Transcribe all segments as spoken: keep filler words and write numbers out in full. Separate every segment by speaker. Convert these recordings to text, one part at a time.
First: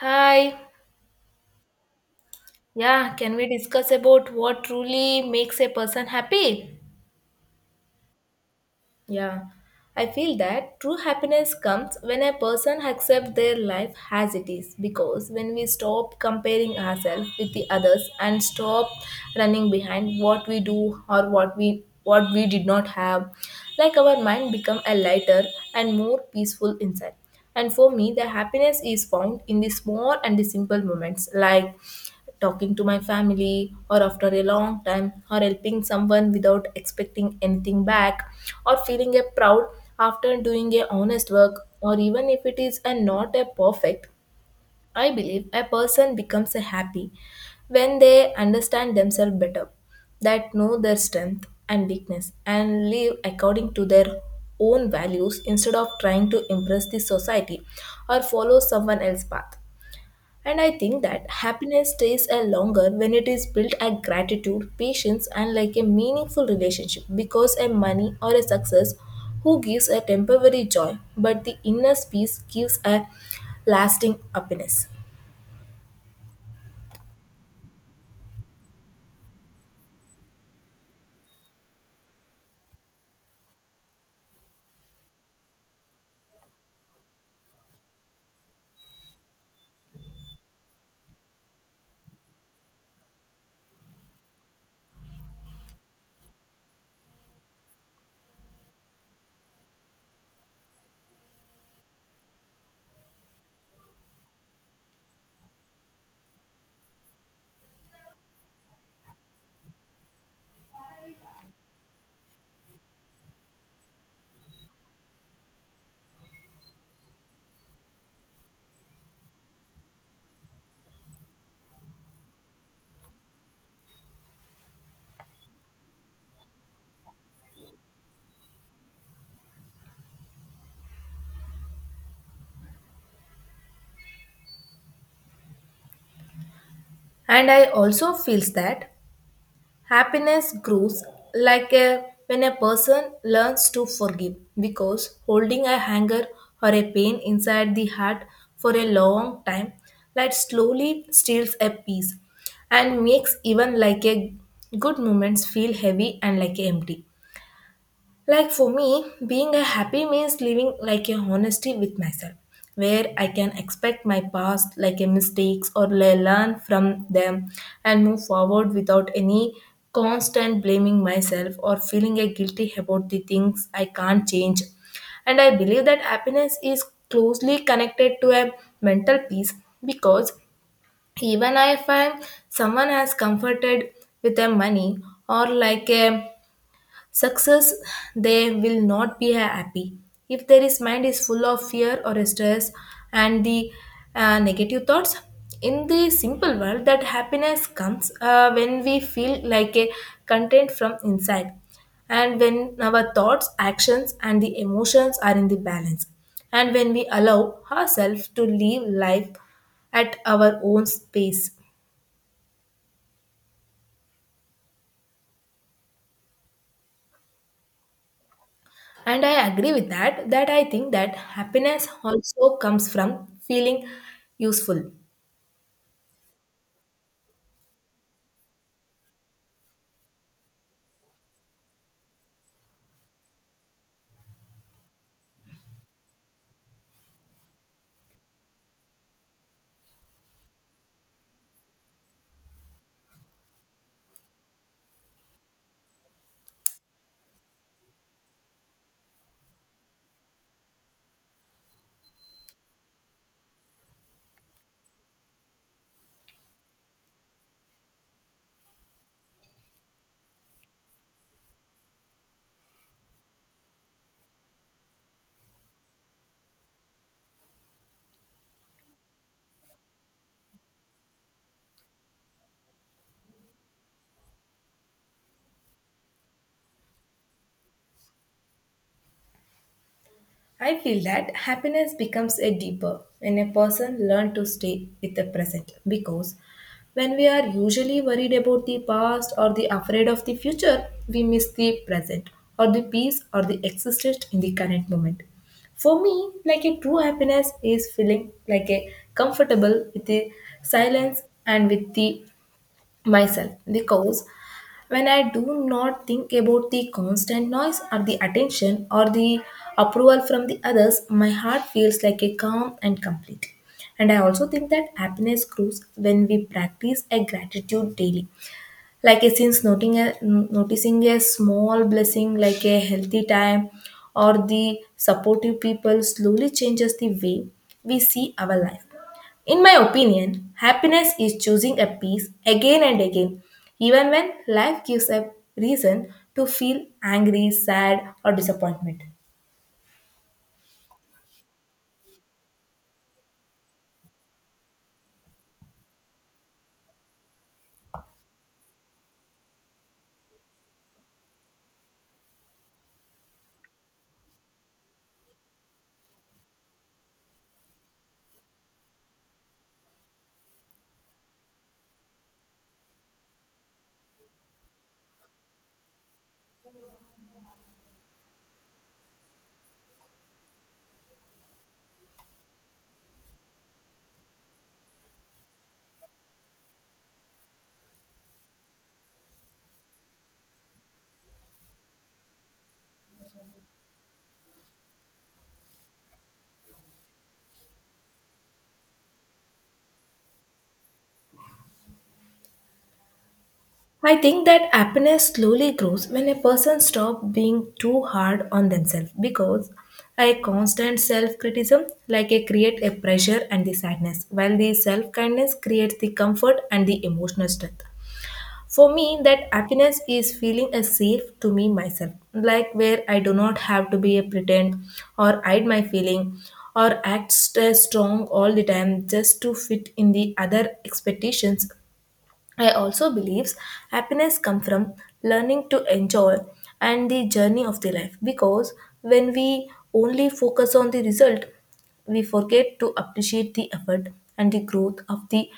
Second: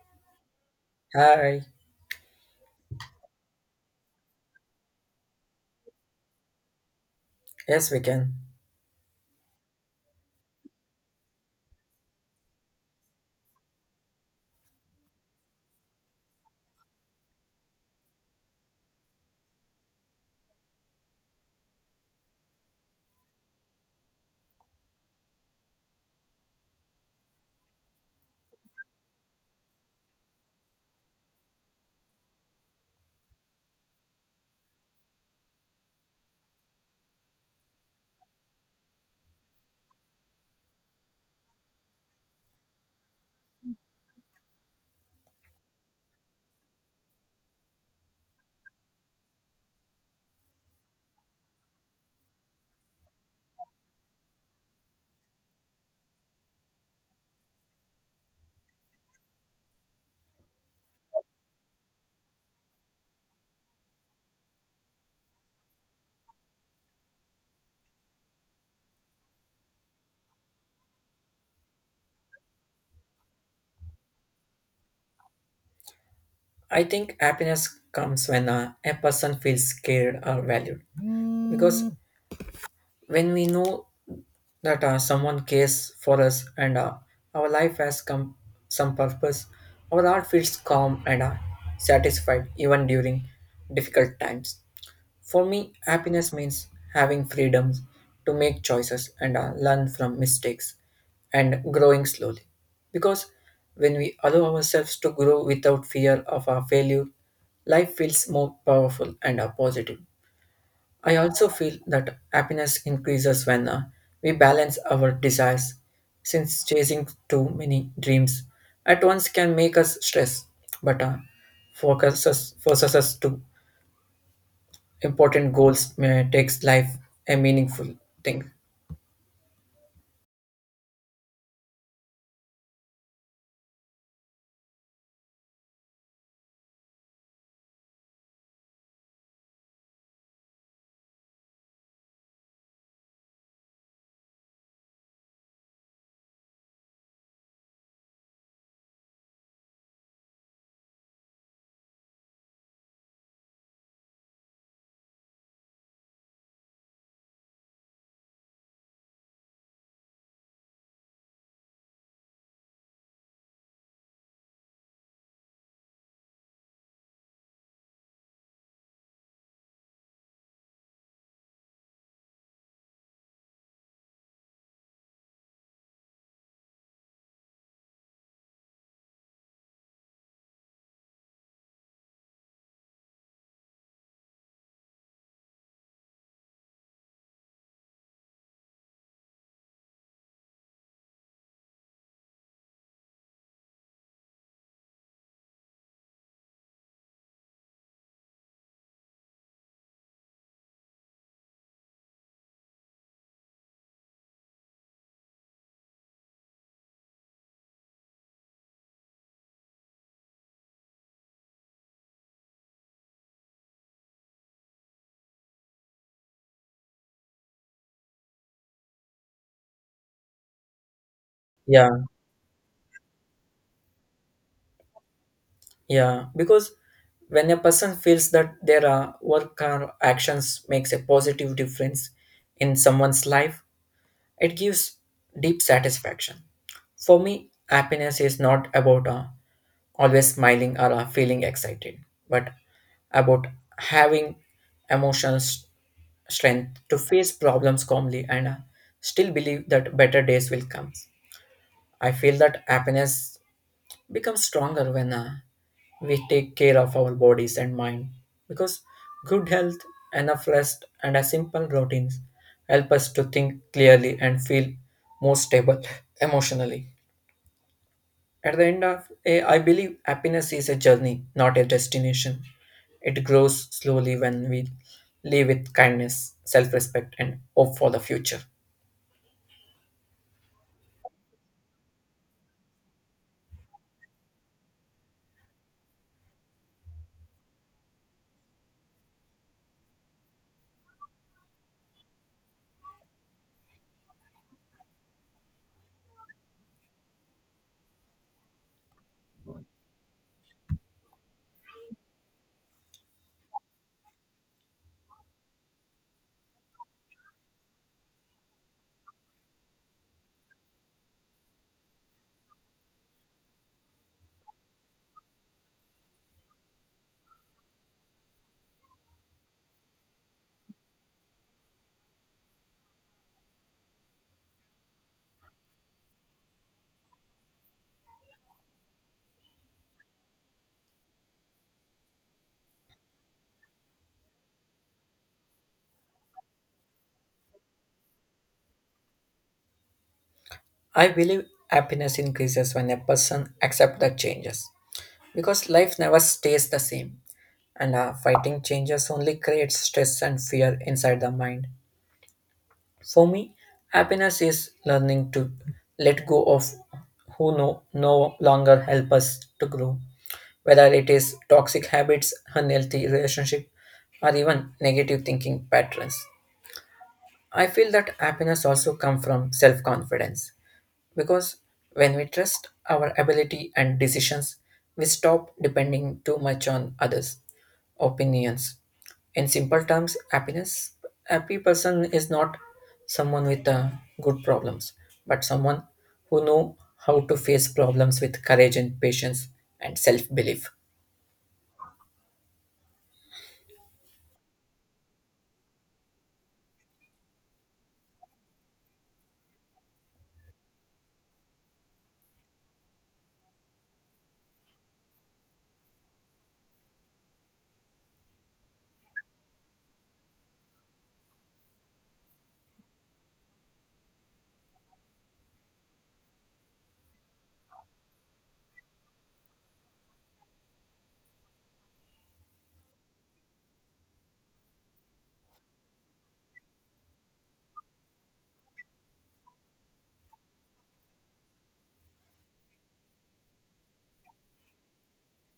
Speaker 1: Hi.
Speaker 2: Hi,
Speaker 1: Yeah, can we discuss about what truly makes a person happy?
Speaker 2: yes, we can.
Speaker 1: Yeah. I feel that true happiness comes when a person accepts their life as it is because when we stop comparing ourselves with the others and stop running behind what we do or what we what we did not have like our mind become a lighter and more peaceful inside. And for me the happiness is found in the small and the simple moments like talking to my family or after a long time or helping someone without expecting anything back or feeling a proud after doing a honest work or even if it is a not a perfect. I believe a person becomes a happy when they understand themselves better that know their strength and weakness and live according to their own values instead of trying to impress the society or follow someone else's path. And I think that happiness stays a longer when it is built at gratitude, patience, and like a meaningful relationship because a money or a success who gives a temporary joy, but the inner peace gives a lasting happiness.
Speaker 2: I think happiness comes when uh, a person feels cared or valued. Because when we know that uh, someone cares for us and uh, our life has come some purpose, our heart feels calm and uh, satisfied even during difficult times. For me, happiness means having freedoms to make choices and uh, learn from mistakes and growing slowly. Because when we allow ourselves to grow without fear of our failure, life feels more powerful and are positive. I also feel that happiness increases when uh, we balance our desires, since chasing too many dreams at once can make us stress, but uh, focuses, forces us to important goals may takes life a meaningful thing.
Speaker 1: And I also feels that happiness grows like a, when a person learns to forgive because holding a anger or a pain inside the heart for a long time that slowly steals a peace and makes even like a good moments feel heavy and like empty. Like for me, being a happy means living like a honesty with myself, where I can expect my past like a mistakes or le- learn from them and move forward without any constant blaming myself or feeling a guilty about the things I can't change. And I believe that happiness is closely connected to a mental peace because even if I'm someone has comforted with their money or like a success, they will not be happy. If there is mind is full of fear or stress and the uh, negative thoughts. In the simple world, that happiness comes uh, when we feel like a content from inside and when our thoughts, actions, and the emotions are in the balance, and when we allow ourselves to live life at our own space. And I agree with that that I think that
Speaker 2: Yeah.
Speaker 1: happiness also comes from feeling useful.
Speaker 2: Yeah, because when a person feels that their uh, work or actions makes a positive difference in someone's life, it gives deep satisfaction. For me, happiness is not about uh, always smiling or uh, feeling excited, but about having emotional s- strength to face problems calmly and uh, still believe that better days will come. I feel that happiness become stronger when uh, we take care of our bodies and mind because good health enough rest and a simple routines help us to think clearly and feel more stable emotionally at the end of a, I believe happiness is a journey not a destination. It grows slowly when we live with kindness self-respect and hope for the future.
Speaker 1: I feel that happiness becomes a deeper when a person learns to stay with the present because when we are usually worried about the past or the afraid of the future we miss the present or the peace or the existence in the current moment. For me, like a true happiness is feeling like a comfortable with the silence and with the myself because when I do not think about the constant noise or the attention or the approval from the others, my heart feels like a calm and complete. And I also think that happiness grows when we practice a gratitude daily like a since noting a, noticing a small blessing like a healthy time or the supportive people slowly changes the way we see our life. In my opinion, happiness is choosing a peace again and again even when life gives a reason to feel angry, sad, or disappointment.
Speaker 2: I believe happiness increases when a person accepts the changes because life never stays the same and uh, fighting changes only creates stress and fear inside the mind. For me happiness is learning to let go of who no, no longer help us to grow, whether it is toxic habits unhealthy relationship or even negative thinking patterns. I feel that happiness also comes from self confidence because when we trust our ability and decisions we stop depending too much on others opinions. In simple terms, happiness happy person is not someone with uh, good problems, but someone who know how to face problems with courage and patience and self-belief.
Speaker 1: I think that happiness slowly grows when a person stops being too hard on themselves because a constant self criticism like a create a pressure and the sadness while the self kindness creates the comfort and the emotional strength. For me that happiness is feeling a safe to me myself like where I do not have to be a pretend or hide my feeling or act st- strong all the time just to fit in the other expectations. I also believe happiness comes from learning to enjoy and the journey of the life because when we only focus on the result, we forget to appreciate the effort and the growth of the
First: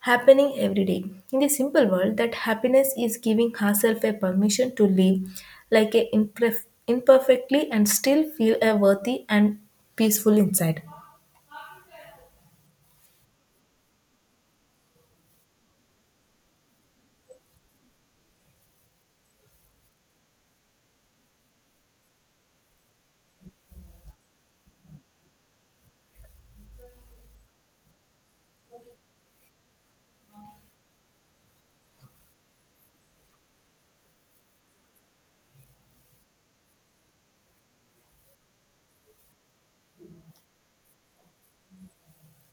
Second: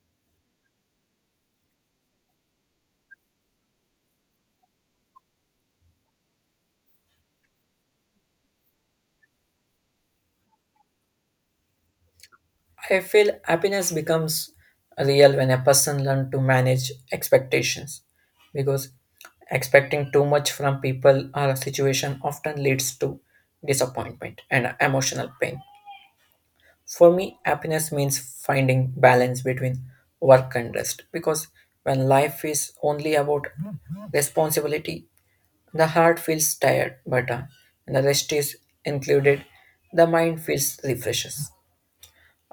Speaker 1: happening every day. In the simple world, that happiness is giving herself a permission to live like a imperf- imperfectly and still feel a worthy and peaceful inside.
Speaker 2: I feel happiness becomes real when a person learns to manage expectations because expecting too much from people or a situation often leads to disappointment and emotional pain. For me, happiness means finding balance between work and rest because when life is only about responsibility, the heart feels tired, but uh, when the rest is included, the mind feels refreshes.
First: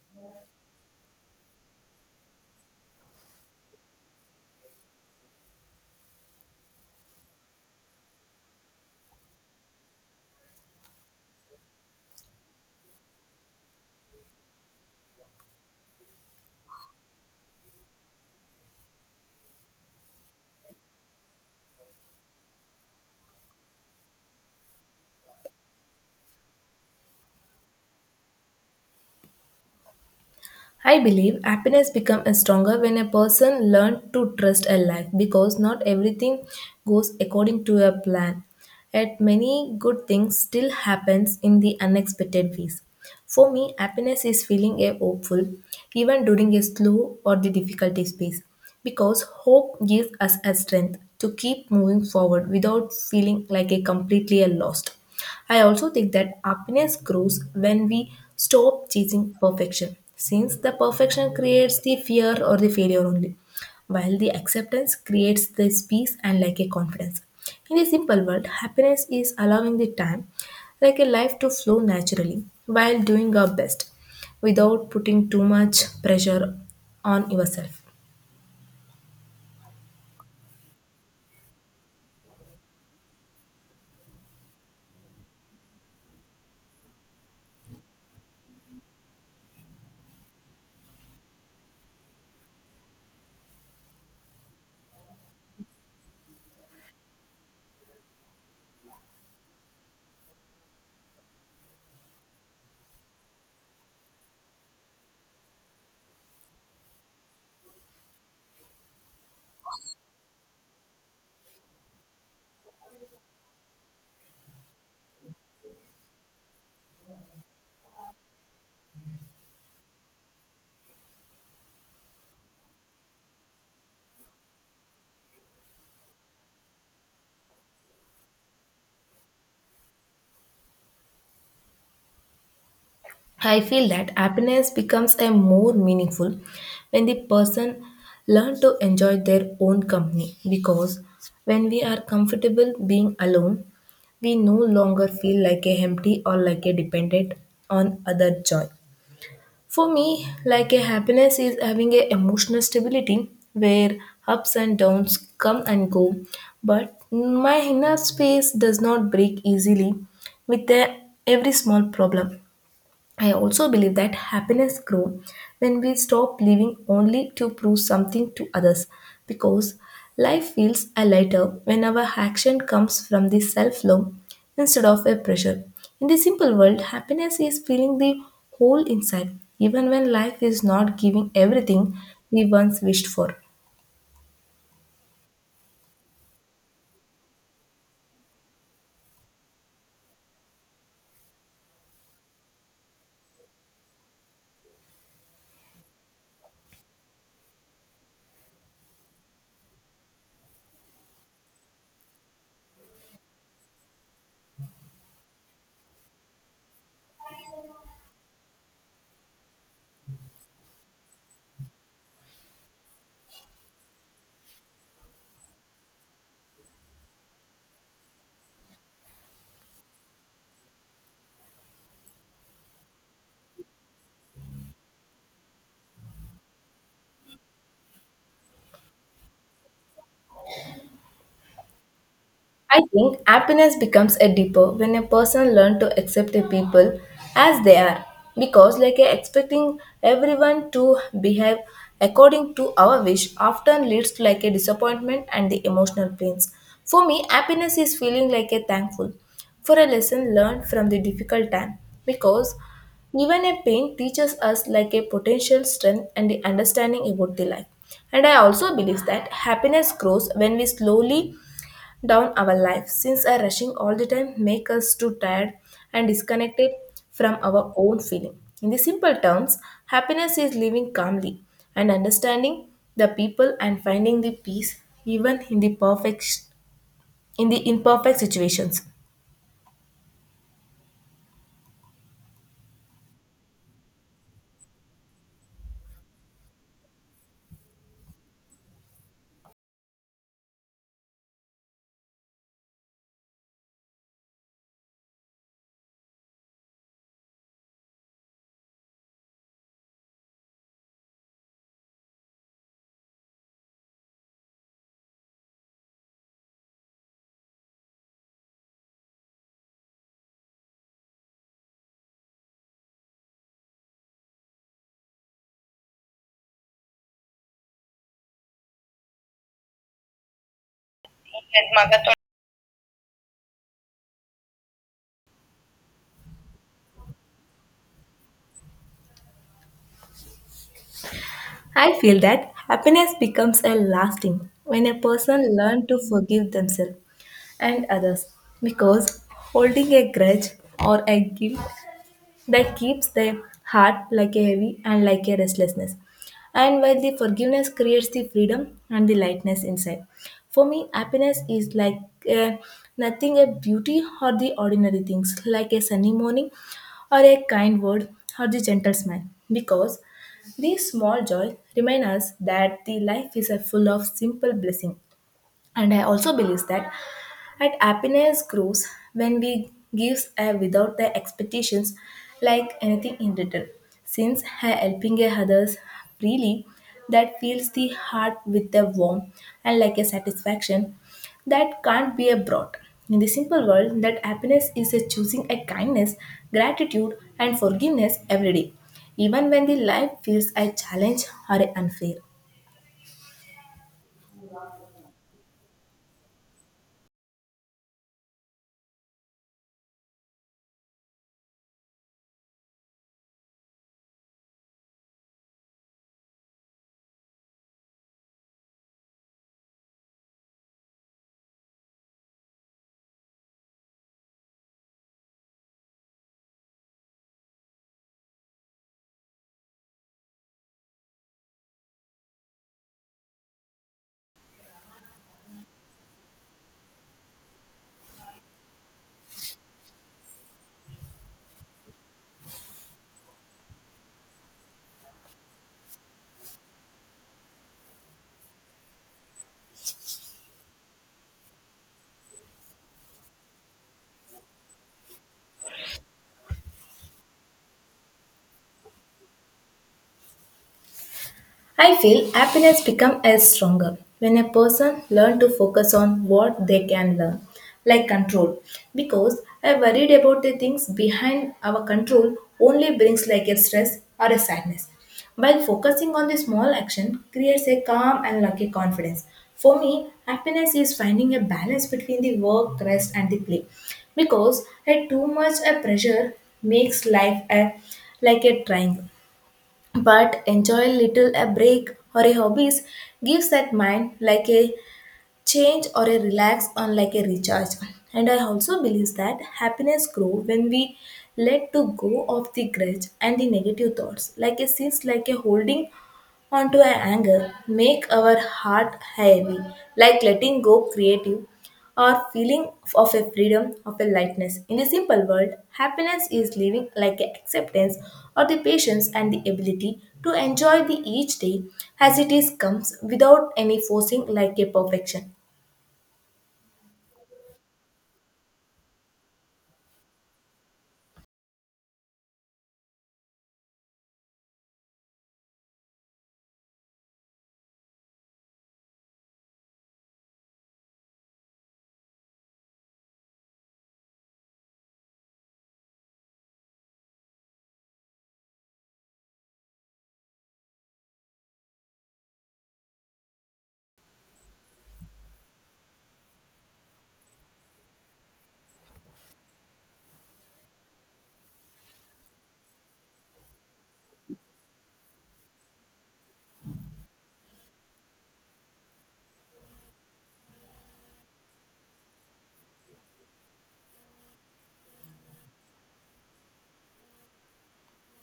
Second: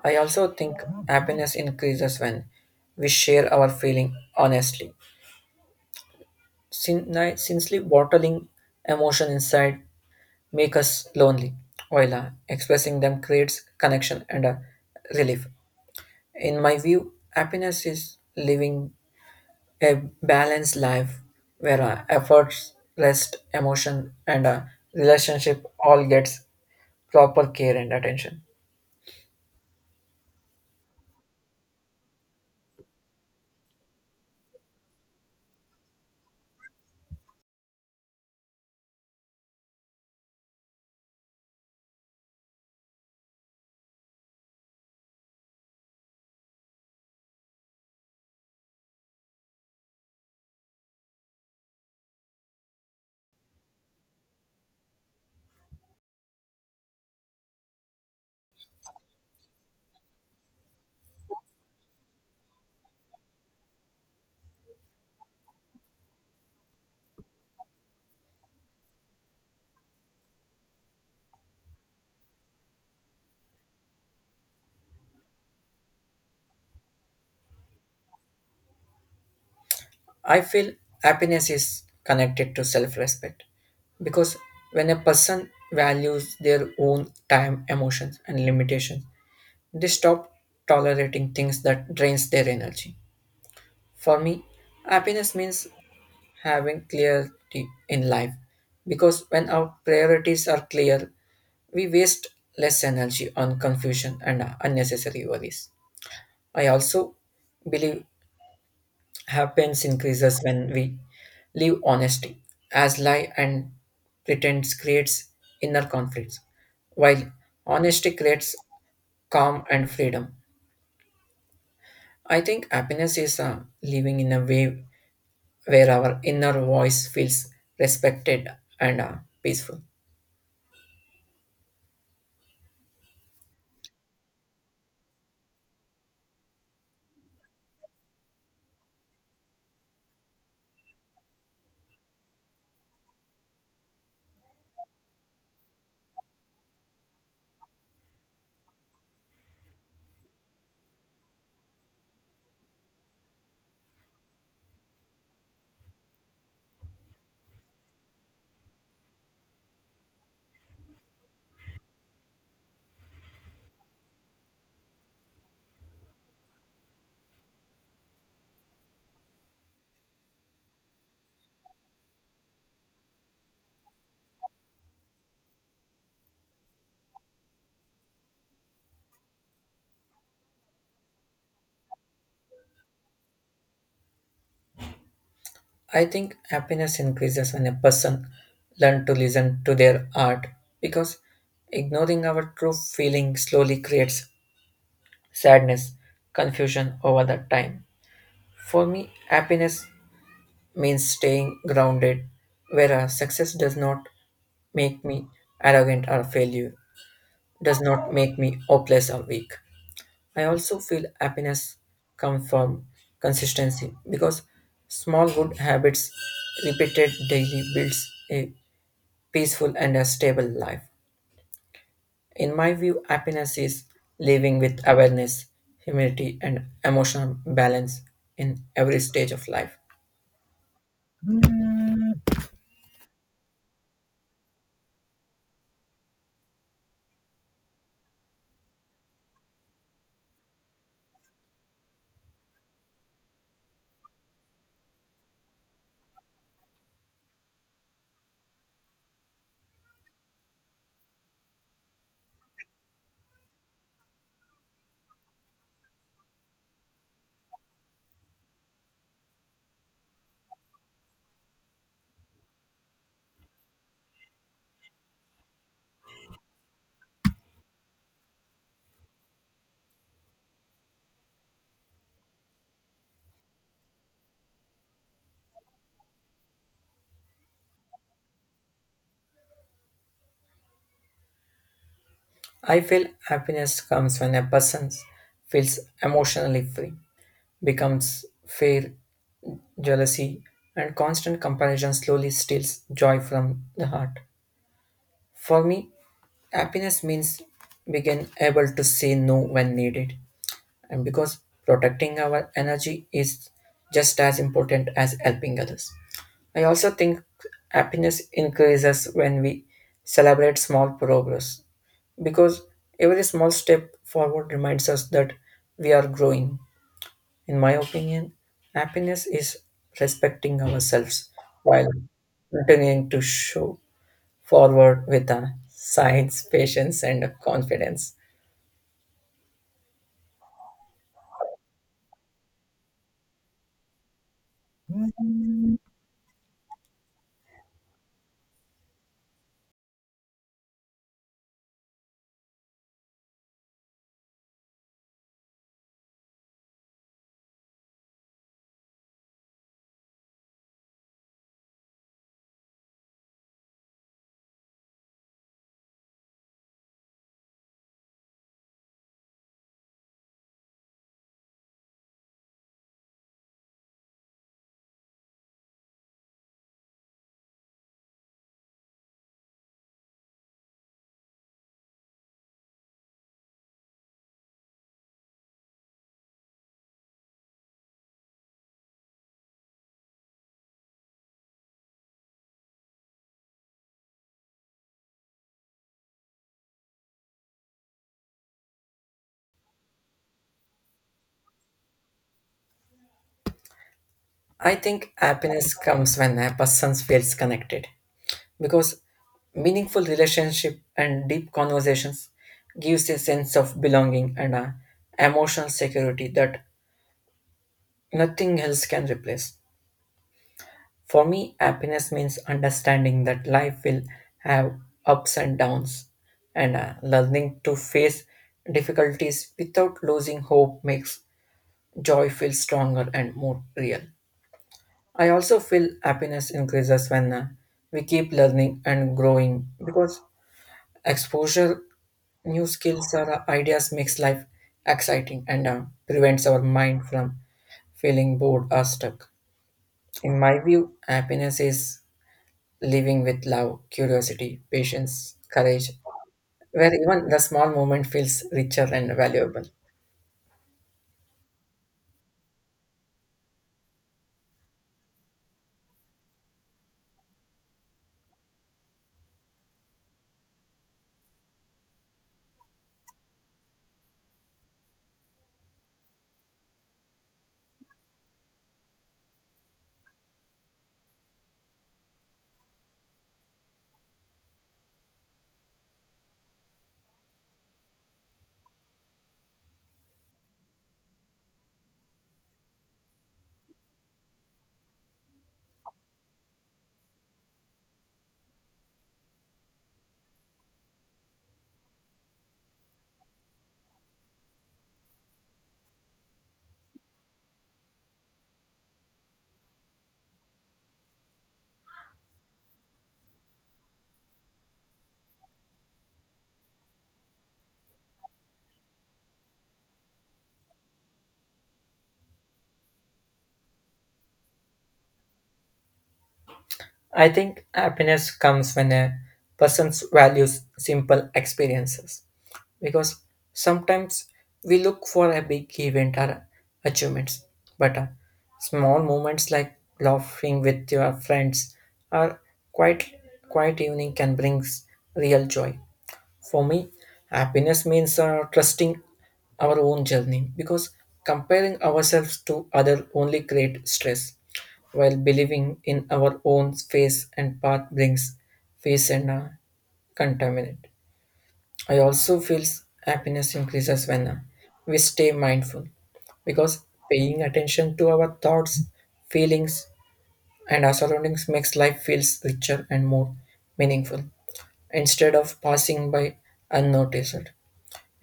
Speaker 2: I also think happiness increases when we share our feeling honestly. Sin- ni- sincerely bottling emotion inside make us lonely, while uh, expressing them creates connection and uh, relief. In my view, happiness is living a balanced life where uh, efforts, rest, emotion, and uh, relationship all gets proper care and attention.
Speaker 1: I believe happiness becomes stronger when a person learns to trust a life because not everything goes according to a plan. Yet many good things still happens in the unexpected ways. For me, happiness is feeling a hopeful even during a slow or the difficulty space because hope gives us a strength to keep moving forward without feeling like a completely a lost. I also think that happiness grows when we stop chasing perfection since the perfection creates the fear or the failure only while the acceptance creates this peace and like a confidence. In a simple world, happiness is allowing the time like a life to flow naturally while doing our best without putting too much pressure on yourself.
Speaker 2: I feel happiness is connected to self-respect because when a person values their own time, emotions, and limitations, they stop tolerating things that drains their energy. For me, happiness means having clarity in life because when our priorities are clear we waste less energy on confusion and unnecessary worries. I also believe happiness increases when we live honesty as lie and pretense creates inner conflicts while honesty creates calm and freedom. I think happiness is uh, living in a way where our inner voice feels respected and uh, peaceful.
Speaker 1: I feel that happiness becomes a more meaningful when the person learn to enjoy their own company because when we are comfortable being alone, we no longer feel like a empty or like a dependent on other joy. For me, like a happiness is having a emotional stability where ups and downs come and go, but my inner space does not break easily with the, every small problem. I also believe that happiness grows when we stop living only to prove something to others because life feels a lighter when our action comes from the self love instead of a pressure. In the simple world, happiness is feeling the whole inside, even when life is not giving everything we once wished for.
Speaker 2: I think happiness increases when a person learns to listen to their heart because ignoring our true feeling slowly creates sadness, confusion over the time. For me, happiness means staying grounded, whereas success does not make me arrogant or failure, does not make me hopeless or weak. I also feel happiness comes from consistency because small good habits repeated daily builds a peaceful and a stable life. In my view, happiness is living with awareness, humility, and emotional balance in every stage of life.
Speaker 1: I think happiness becomes a deeper when a person learns to accept the people as they are because like a expecting everyone to behave according to our wish often leads to like a disappointment and the emotional pains. For me, happiness is feeling like a thankful for a lesson learned from the difficult time because even a pain teaches us like a potential strength and the understanding about the life. And I also believe that happiness grows when we slowly down our life since our rushing all the time make us too tired and disconnected from our own feeling. In the simple terms, happiness is living calmly and understanding the people and finding the peace even in the perfect in the imperfect situations.
Speaker 2: I feel happiness comes when a person feels emotionally free, becomes fear, jealousy, and constant comparison slowly steals joy from the heart. For me, happiness means being able to say no when needed, and because protecting our energy is just as important as helping others. I also think happiness increases when we celebrate small progress because every small step forward reminds us that we are growing. In my opinion, happiness is respecting ourselves while continuing to show forward with a science, patience, and confidence.
Speaker 1: I feel that happiness becomes a lasting when a person learns to forgive themselves and others because holding a grudge or a guilt that keeps the heart like a heavy and like a restlessness. And while the forgiveness creates the freedom and the lightness inside. For me, happiness is like uh, nothing a beauty or the ordinary things, like a sunny morning or a kind word or the gentle smile. Because these small joys remind us that the life is a full of simple blessing. And I also believe that and happiness grows when we give uh, without the expectations like anything in return. Since ha- helping a others freely, that fills the heart with a warmth and like a satisfaction that can't be a brought. In the simple world, that happiness is a choosing a kindness, gratitude, and forgiveness every day, even when the life feels a challenge or unfair.
Speaker 2: I think happiness comes when a person feels connected because meaningful relationship and deep conversations gives a sense of belonging and a emotional security that nothing else can replace. For me, happiness means understanding that life will have ups and downs and uh, learning to face difficulties without losing hope makes joy feel stronger and more real. I also feel happiness increases when uh, we keep learning and growing because exposure, new skills or uh, ideas makes life exciting and uh, prevents our mind from feeling bored or stuck. In my view, happiness is living with love, curiosity, patience, courage, where even the small moment feels richer and valuable.
Speaker 1: I feel happiness becomes as stronger when a person learn to focus on what they can learn, like control. Because I worried about the things behind our control only brings like a stress or a sadness. While focusing on the small action creates a calm and lucky confidence. For me, happiness is finding a balance between the work, rest, and the play. Because a too much a pressure makes life a like a triangle but enjoy little a break or a hobbies gives that mind like a change or a relax on like a recharge. And I also believe that happiness grow when we let to go of the grudge and the negative thoughts like a sins like a holding onto our anger make our heart heavy like letting go creative or feeling of a freedom of a lightness. In a simple word, happiness is living like a acceptance or the patience and the ability to enjoy the each day as it is comes without any forcing like a perfection.
Speaker 2: I think happiness comes when a person values simple experiences because sometimes we look for a big event or achievements, but uh, small moments like laughing with your friends or quiet, quiet evening can bring real joy. For me, happiness means uh, trusting our own journey because comparing ourselves to other only create stress while believing in our own face and path brings peace and uh, contentment. I also feel happiness increases when uh, we stay mindful because paying attention to our thoughts, feelings, and our surroundings makes life feels richer and more meaningful instead of passing by unnoticed.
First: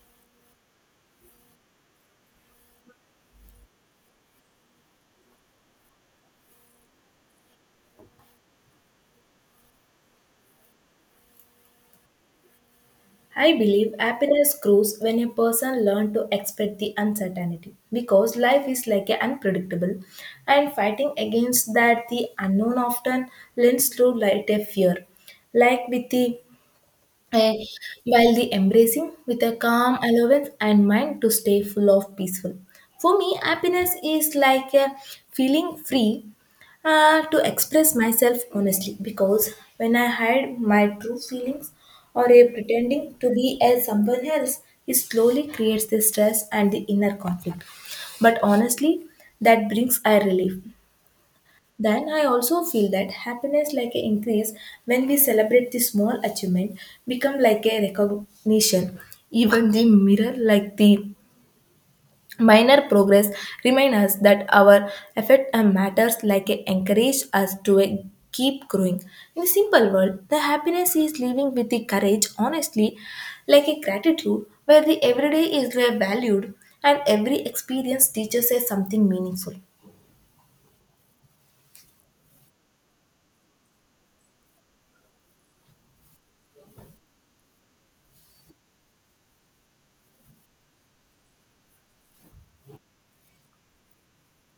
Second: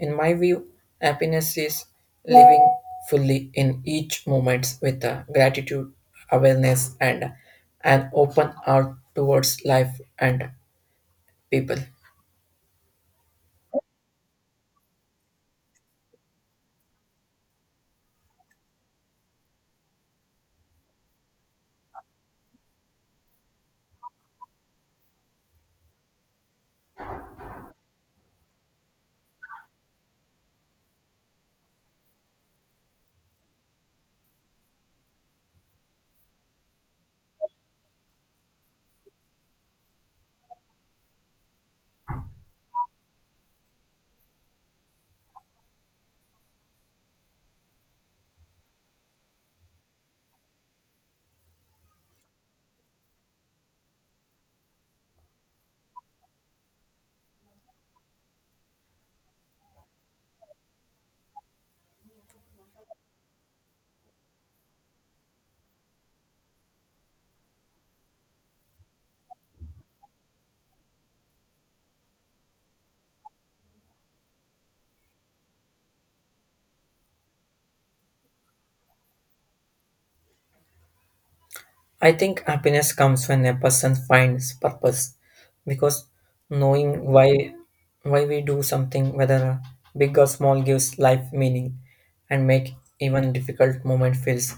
Speaker 2: In my view, happiness is living fully in each moment with uh, gratitude, awareness, and an open heart towards life and people.
Speaker 1: I believe happiness grows when a person learns to expect the uncertainty because life is like a unpredictable and fighting against that the unknown often lends to light a fear like with the eh, while the embracing with a calm allowance and mind to stay full of peaceful. For me, happiness is like a feeling free uh, to express myself honestly because when I hide my true feelings or a pretending to be as someone else, it slowly creates the stress and the inner conflict. But honestly, that brings a relief. Then I also feel that happiness like a increase when we celebrate the small achievement become like a recognition. Even the mirror like the minor progress remind us that our effort and matters like a encourage us to a keep growing. In a simple world, the happiness is living with the courage, honestly, like a gratitude where the everyday is valued and every experience teaches us something meaningful.
Speaker 2: I think happiness comes when a person finds purpose because knowing why why we do something whether big or small gives life meaning and make even difficult moment feels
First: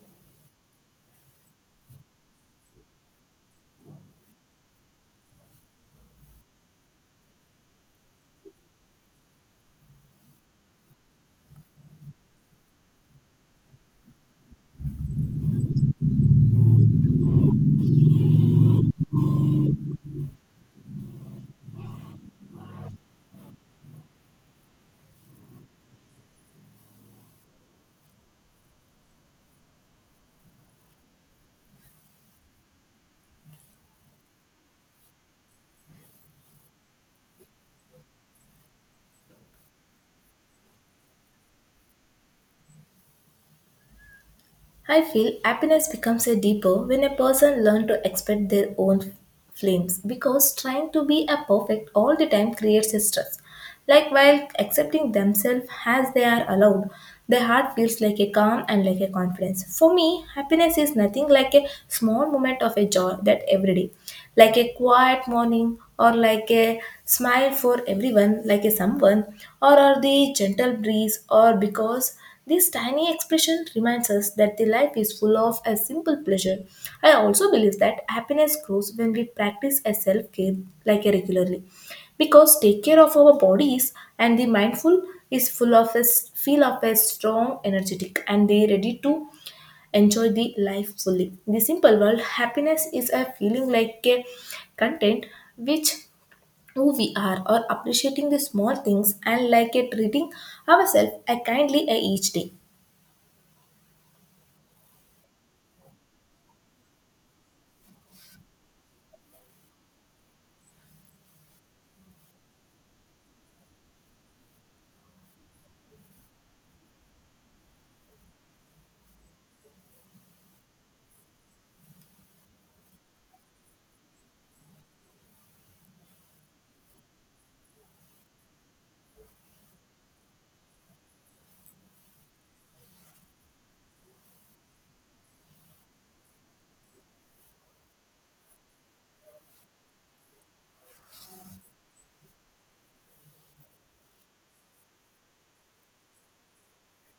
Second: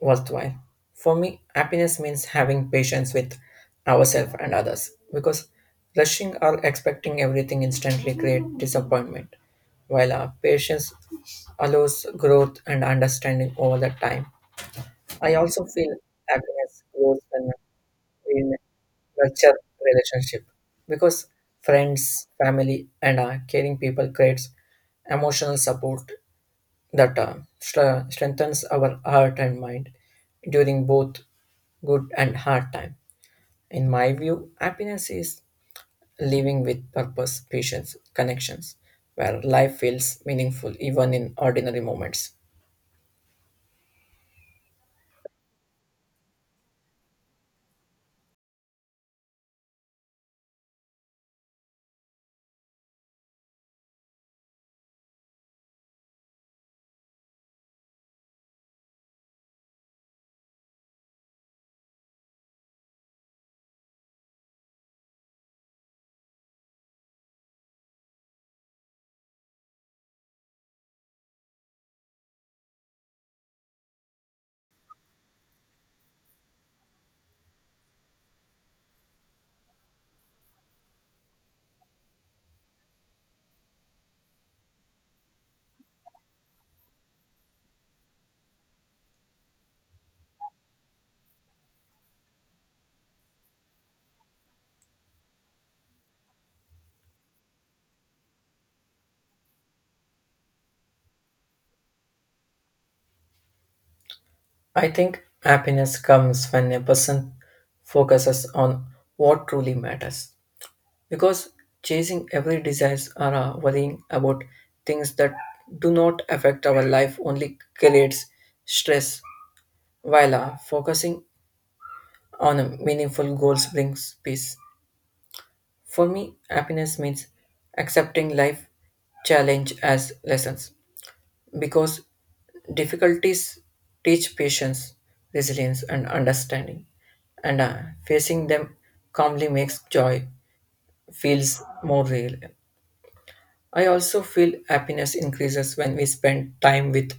Speaker 2: worthwhile. For me, happiness means having patience with ourselves and others because rushing or expecting everything instantly create disappointment while our patience allows growth and understanding over the time. I also feel happiness grows when in nurture relationship because friends, family, and uh, caring people creates emotional support that uh, stre- strengthens our heart and mind during both good and hard time. In my view, happiness is living with purpose, patience, connections, where life feels meaningful even in ordinary moments.
Speaker 1: I feel happiness becomes a deeper when a person learns to expect their own flames because trying to be a perfect all the time creates a stress. Like while accepting themselves as they are allowed, the heart feels like a calm and like a confidence. For me, happiness is nothing like a small moment of a joy that every day, like a quiet morning or like a smile for everyone, like a someone, or, or the gentle breeze, or because this tiny expression reminds us that the life is full of a simple pleasure. I also believe that happiness grows when we practice a self-care like regularly. Because take care of our bodies and the mindful is full of a s- feel of a strong, energetic, and they ready to enjoy the life fully. In the simple world, happiness is a feeling like a content which who we are or appreciating the small things and like a treating ourselves a kindly a each day.
Speaker 2: I think happiness comes when a person focuses on what truly matters because chasing every desire or uh, worrying about things that do not affect our life only creates stress while uh, focusing on meaningful goals brings peace. For me happiness means accepting life challenge as lessons because difficulties teach patience resilience and understanding and uh, facing them calmly makes joy feels more real. I also feel happiness increases when we spend time with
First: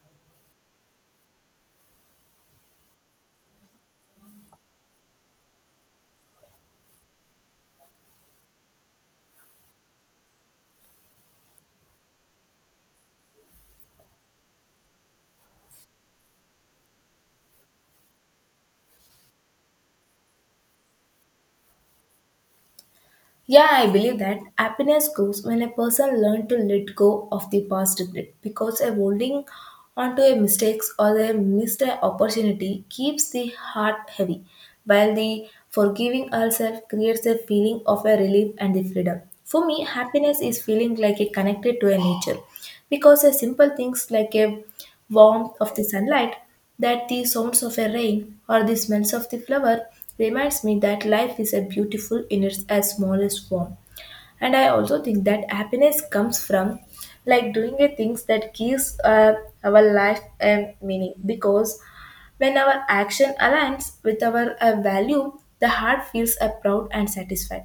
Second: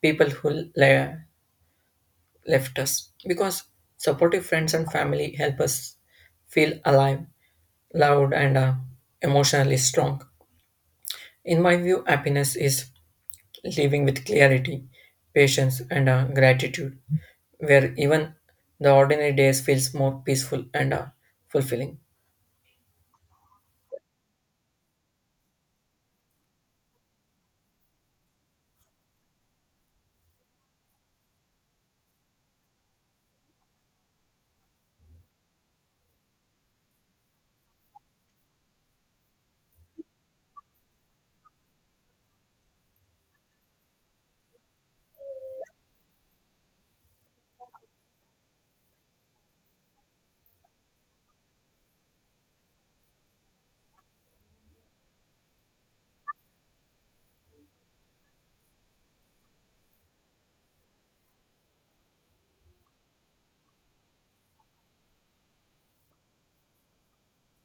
Speaker 2: people who le- left us because supportive friends and family help us feel alive, loud, and uh, emotionally strong. In my view, happiness is living with clarity, patience, and uh, gratitude, where even the ordinary days feels more peaceful and uh, fulfilling.
Speaker 1: Yeah, I believe that happiness grows when a person learns to let go of the past regret because a holding onto a mistakes or a missed opportunity keeps the heart heavy, while the forgiving ourselves creates a feeling of a relief and the freedom. For me, happiness is feeling like a connected to a nature because a simple things like a warmth of the sunlight that the sounds of a rain or the smells of the flower reminds me that life is a beautiful in its as smallest form. And I also think that happiness comes from like doing a things that gives uh, our life a meaning, because when our action aligns with our uh, value, the heart feels uh, proud and satisfied,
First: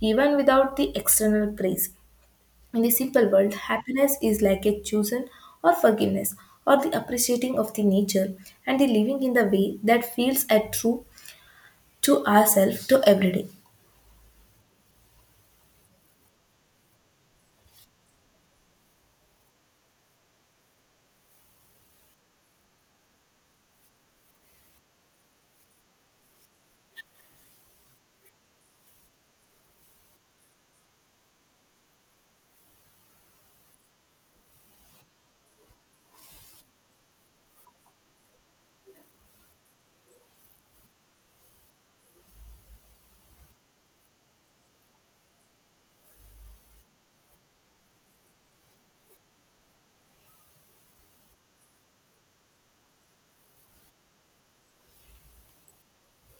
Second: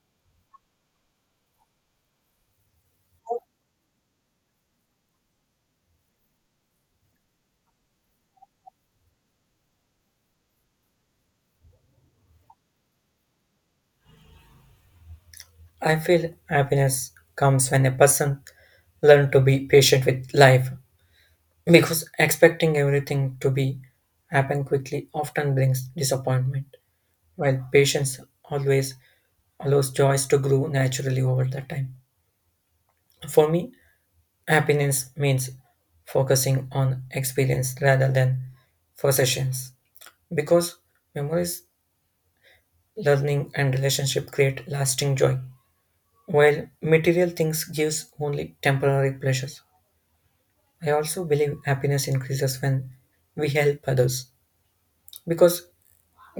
Speaker 1: even without the external praise. In the simple world, happiness is like a chosen or forgiveness or the appreciating of the nature and the living in the way that feels at true to ourselves to every day.
Speaker 2: I feel happiness comes when a person learns to be patient with life. Because expecting everything to be happen quickly often brings disappointment, while patience always allows joys to grow naturally over the time. For me, happiness means focusing on experience rather than possessions, because memories, learning, and relationship create lasting joy, while material things gives only temporary pleasures. I also believe happiness increases when we help others because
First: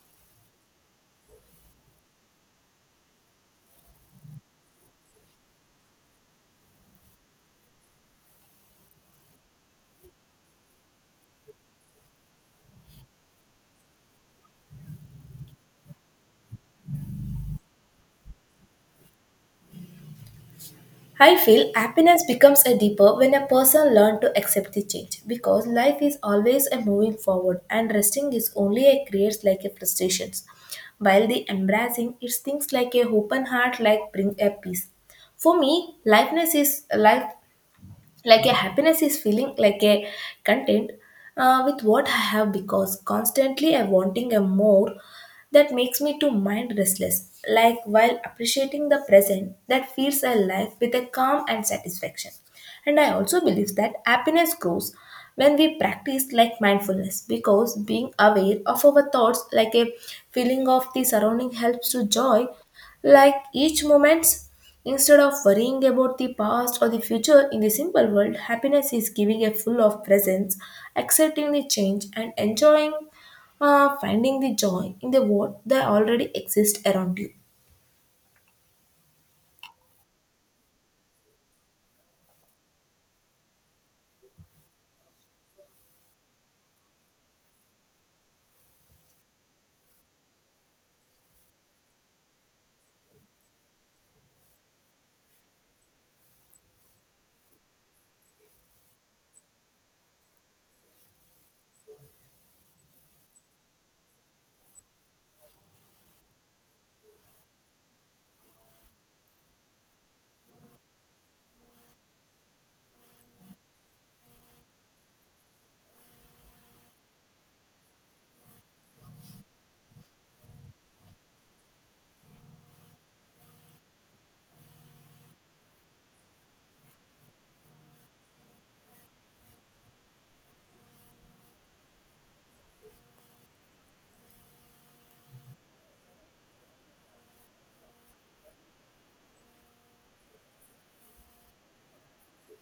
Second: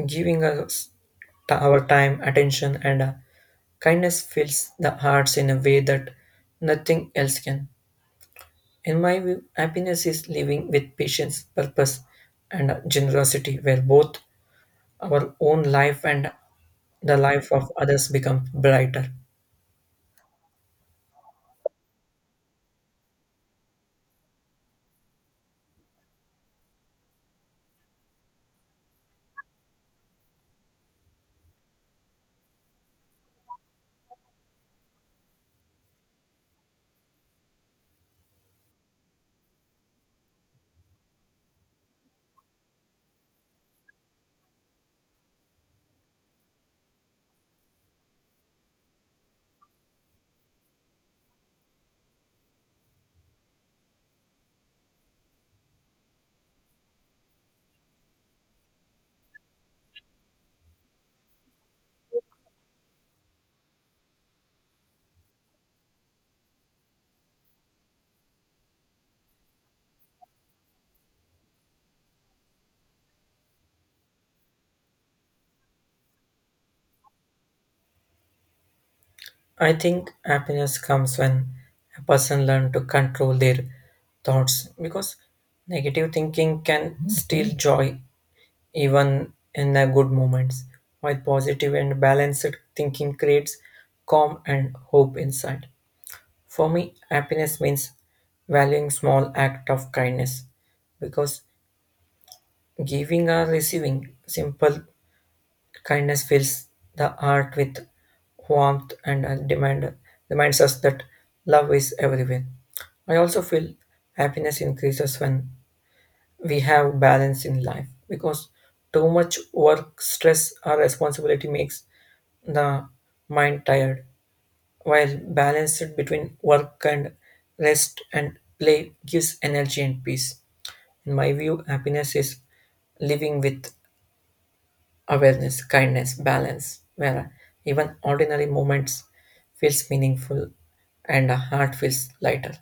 Speaker 2: giving us t- our time, attention, and uh, kindness fills the hearts in a way that nothing else can. In my view, happiness is living with patience, purpose, and uh, generosity, where both our own life and the life of others become brighter.
Speaker 1: I feel happiness becomes a deeper when a person learns to accept the change, because life is always a moving forward and resting is only a creates like a frustrations, while the embracing its things like a open heart like bring a peace. For me, lightness is life, like a happiness is feeling like a content uh, with what I have, because constantly I wanting a more, that makes me to mind restless, like while appreciating the present that feeds a life with a calm and satisfaction. And I also believe that happiness grows when we practice like mindfulness, because being aware of our thoughts like a feeling of the surrounding helps to joy like each moment instead of worrying about the past or the future. In the simple world, happiness is giving a full of presence, accepting the change and enjoying, uh, finding the joy in the what that already exists around you.
Speaker 2: I think happiness comes when a person learns to control their thoughts because negative thinking can steal joy even in the good moments, while positive and balanced thinking creates calm and hope inside. For me, happiness means valuing small act of kindness because giving or receiving simple kindness fills the heart with warmth and uh, demand reminds us that love is everywhere. I also feel happiness increases when we have balance in life because too much work stress or responsibility makes the mind tired while balance between work and rest and play gives energy and peace. In my view happiness is living with awareness kindness balance where even ordinary moments feels meaningful and the heart feels lighter.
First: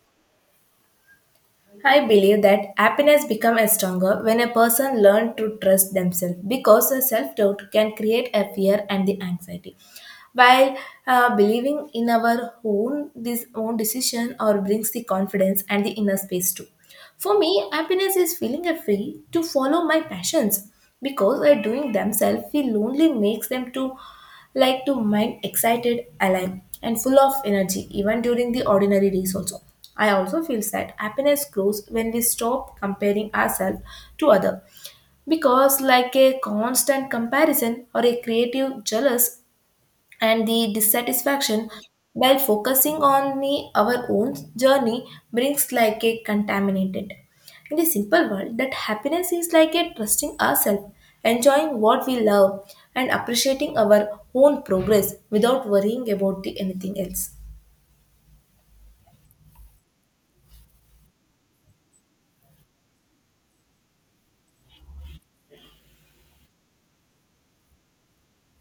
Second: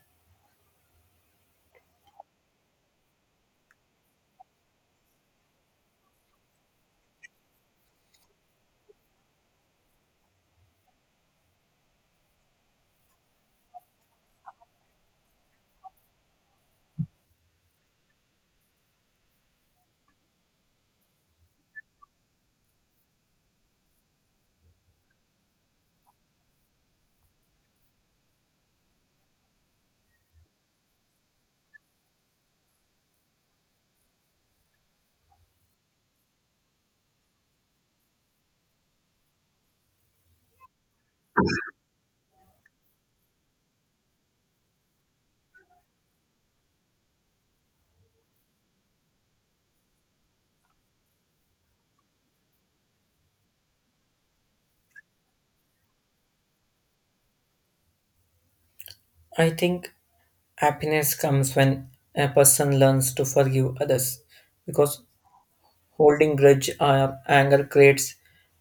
Speaker 1: I believe that happiness becomes stronger when a person learns to trust themselves, because self-doubt can create a fear and the anxiety. While uh, believing in our own this own decision or brings the confidence and the inner space too. For me, happiness is feeling a free to follow my passions, because by doing themselves feel lonely makes them to like to mind excited, alive, and full of energy even during the ordinary days also. I also feel that happiness grows when we stop comparing ourselves to other, because like a constant comparison or a creative jealous and the dissatisfaction, while focusing on the, our own journey brings like a contaminated. In the simple world, that happiness is like a trusting ourselves, enjoying what we love, and appreciating our own progress without worrying about the anything else.
Speaker 2: I think happiness comes when a person learns to forgive others because holding grudge or anger creates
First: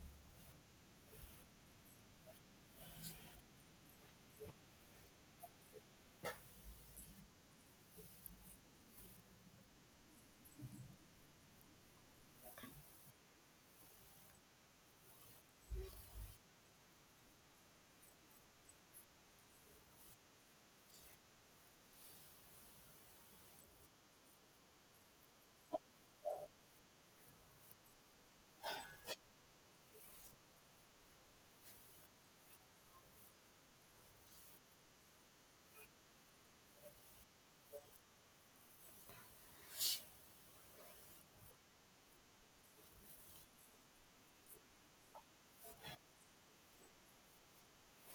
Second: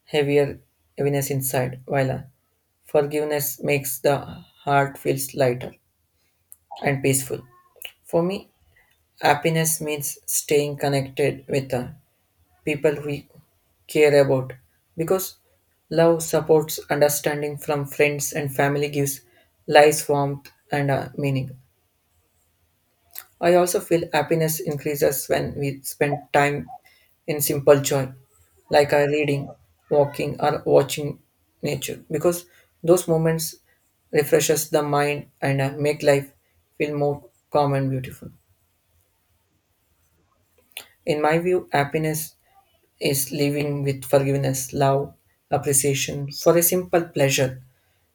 Speaker 2: heavier heaviness inside, while uh, forgiveness makes the heart feels lighter and peaceful. For me, happiness means staying connected with the people we care about because love supports understanding from friends and family gives life warmth and uh, meaning. I also feel happiness increases when we spend time in simple joy, like uh, reading, walking, or watching nature, because those moments refreshes the mind and uh, make life feel more calm and beautiful. In my view, happiness is living with forgiveness, love, appreciation for a simple pleasure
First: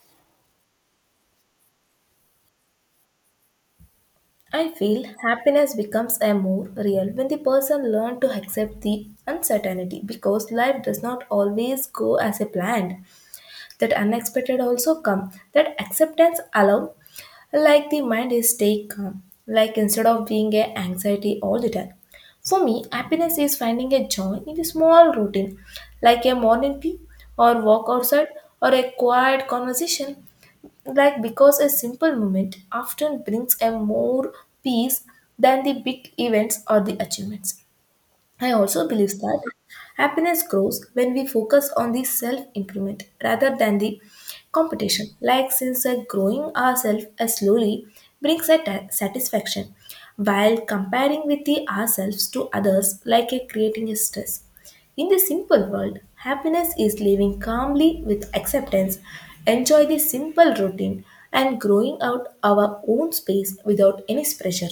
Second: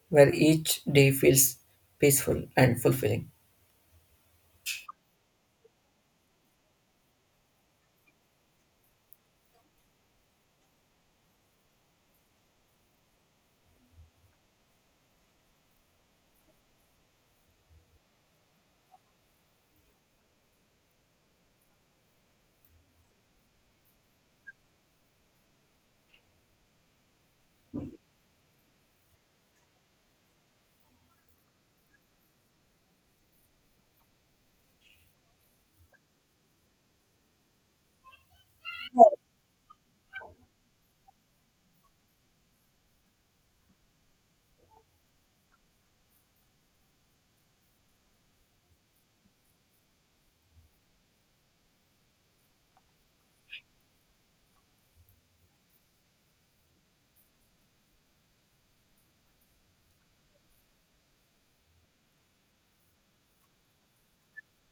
Speaker 2: where each day feels peaceful and fulfilling.
Speaker 1: I feel happiness becomes a more real when the person learns to accept the uncertainty, because life does not always go as a planned. That unexpected also come. That acceptance allows like the mind is stay calm, like instead of being a anxiety all the time. For me, happiness is finding a joy in a small routine, like a morning tea or walk outside or a quiet conversation. Like because a simple moment often brings a more peace than the big events or the achievements. I also believe that happiness grows when we focus on the self improvement rather than the competition. Like, since uh, growing ourselves uh, slowly brings a ta- satisfaction, while comparing with the ourselves to others, like uh, creating a stress. In the simple world, happiness is living calmly with acceptance, enjoy the simple routine, and growing out our own space without any pressure.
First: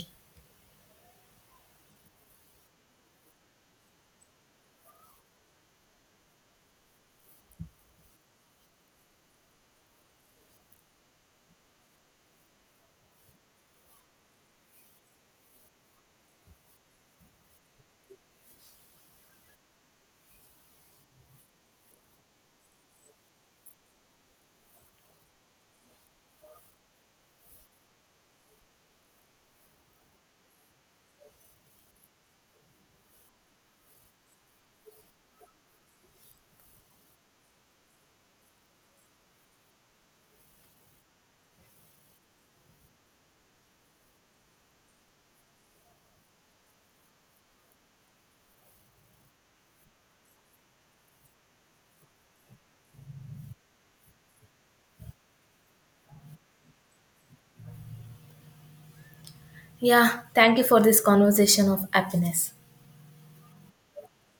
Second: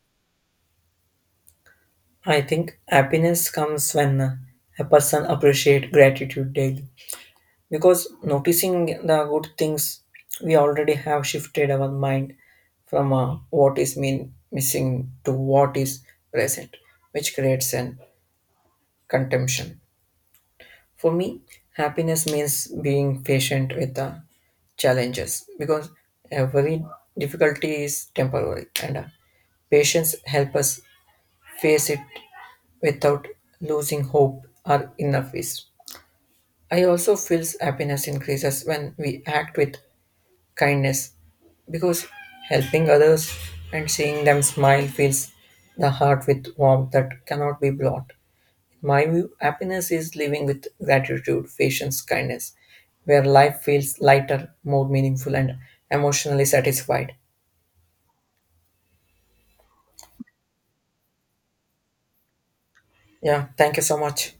Speaker 2: I think happiness comes when uh, a person appreciates gratitude daily because noticing the good things we already have shifted our mind from uh, what is mean missing to what is present which creates an contemption. For me happiness means being patient with the challenges because every difficulty is temporary and uh, patience help us face it without losing hope or inner peace. I also feel happiness increases when we act with kindness because helping others and seeing them smile fills the heart with warmth that cannot be bought. In my view, happiness is living with gratitude, patience, kindness, where life feels lighter, more meaningful, and emotionally satisfied.
Speaker 1: Yeah, thank you for this conversation of happiness.
Speaker 2: Yeah, thank you so much.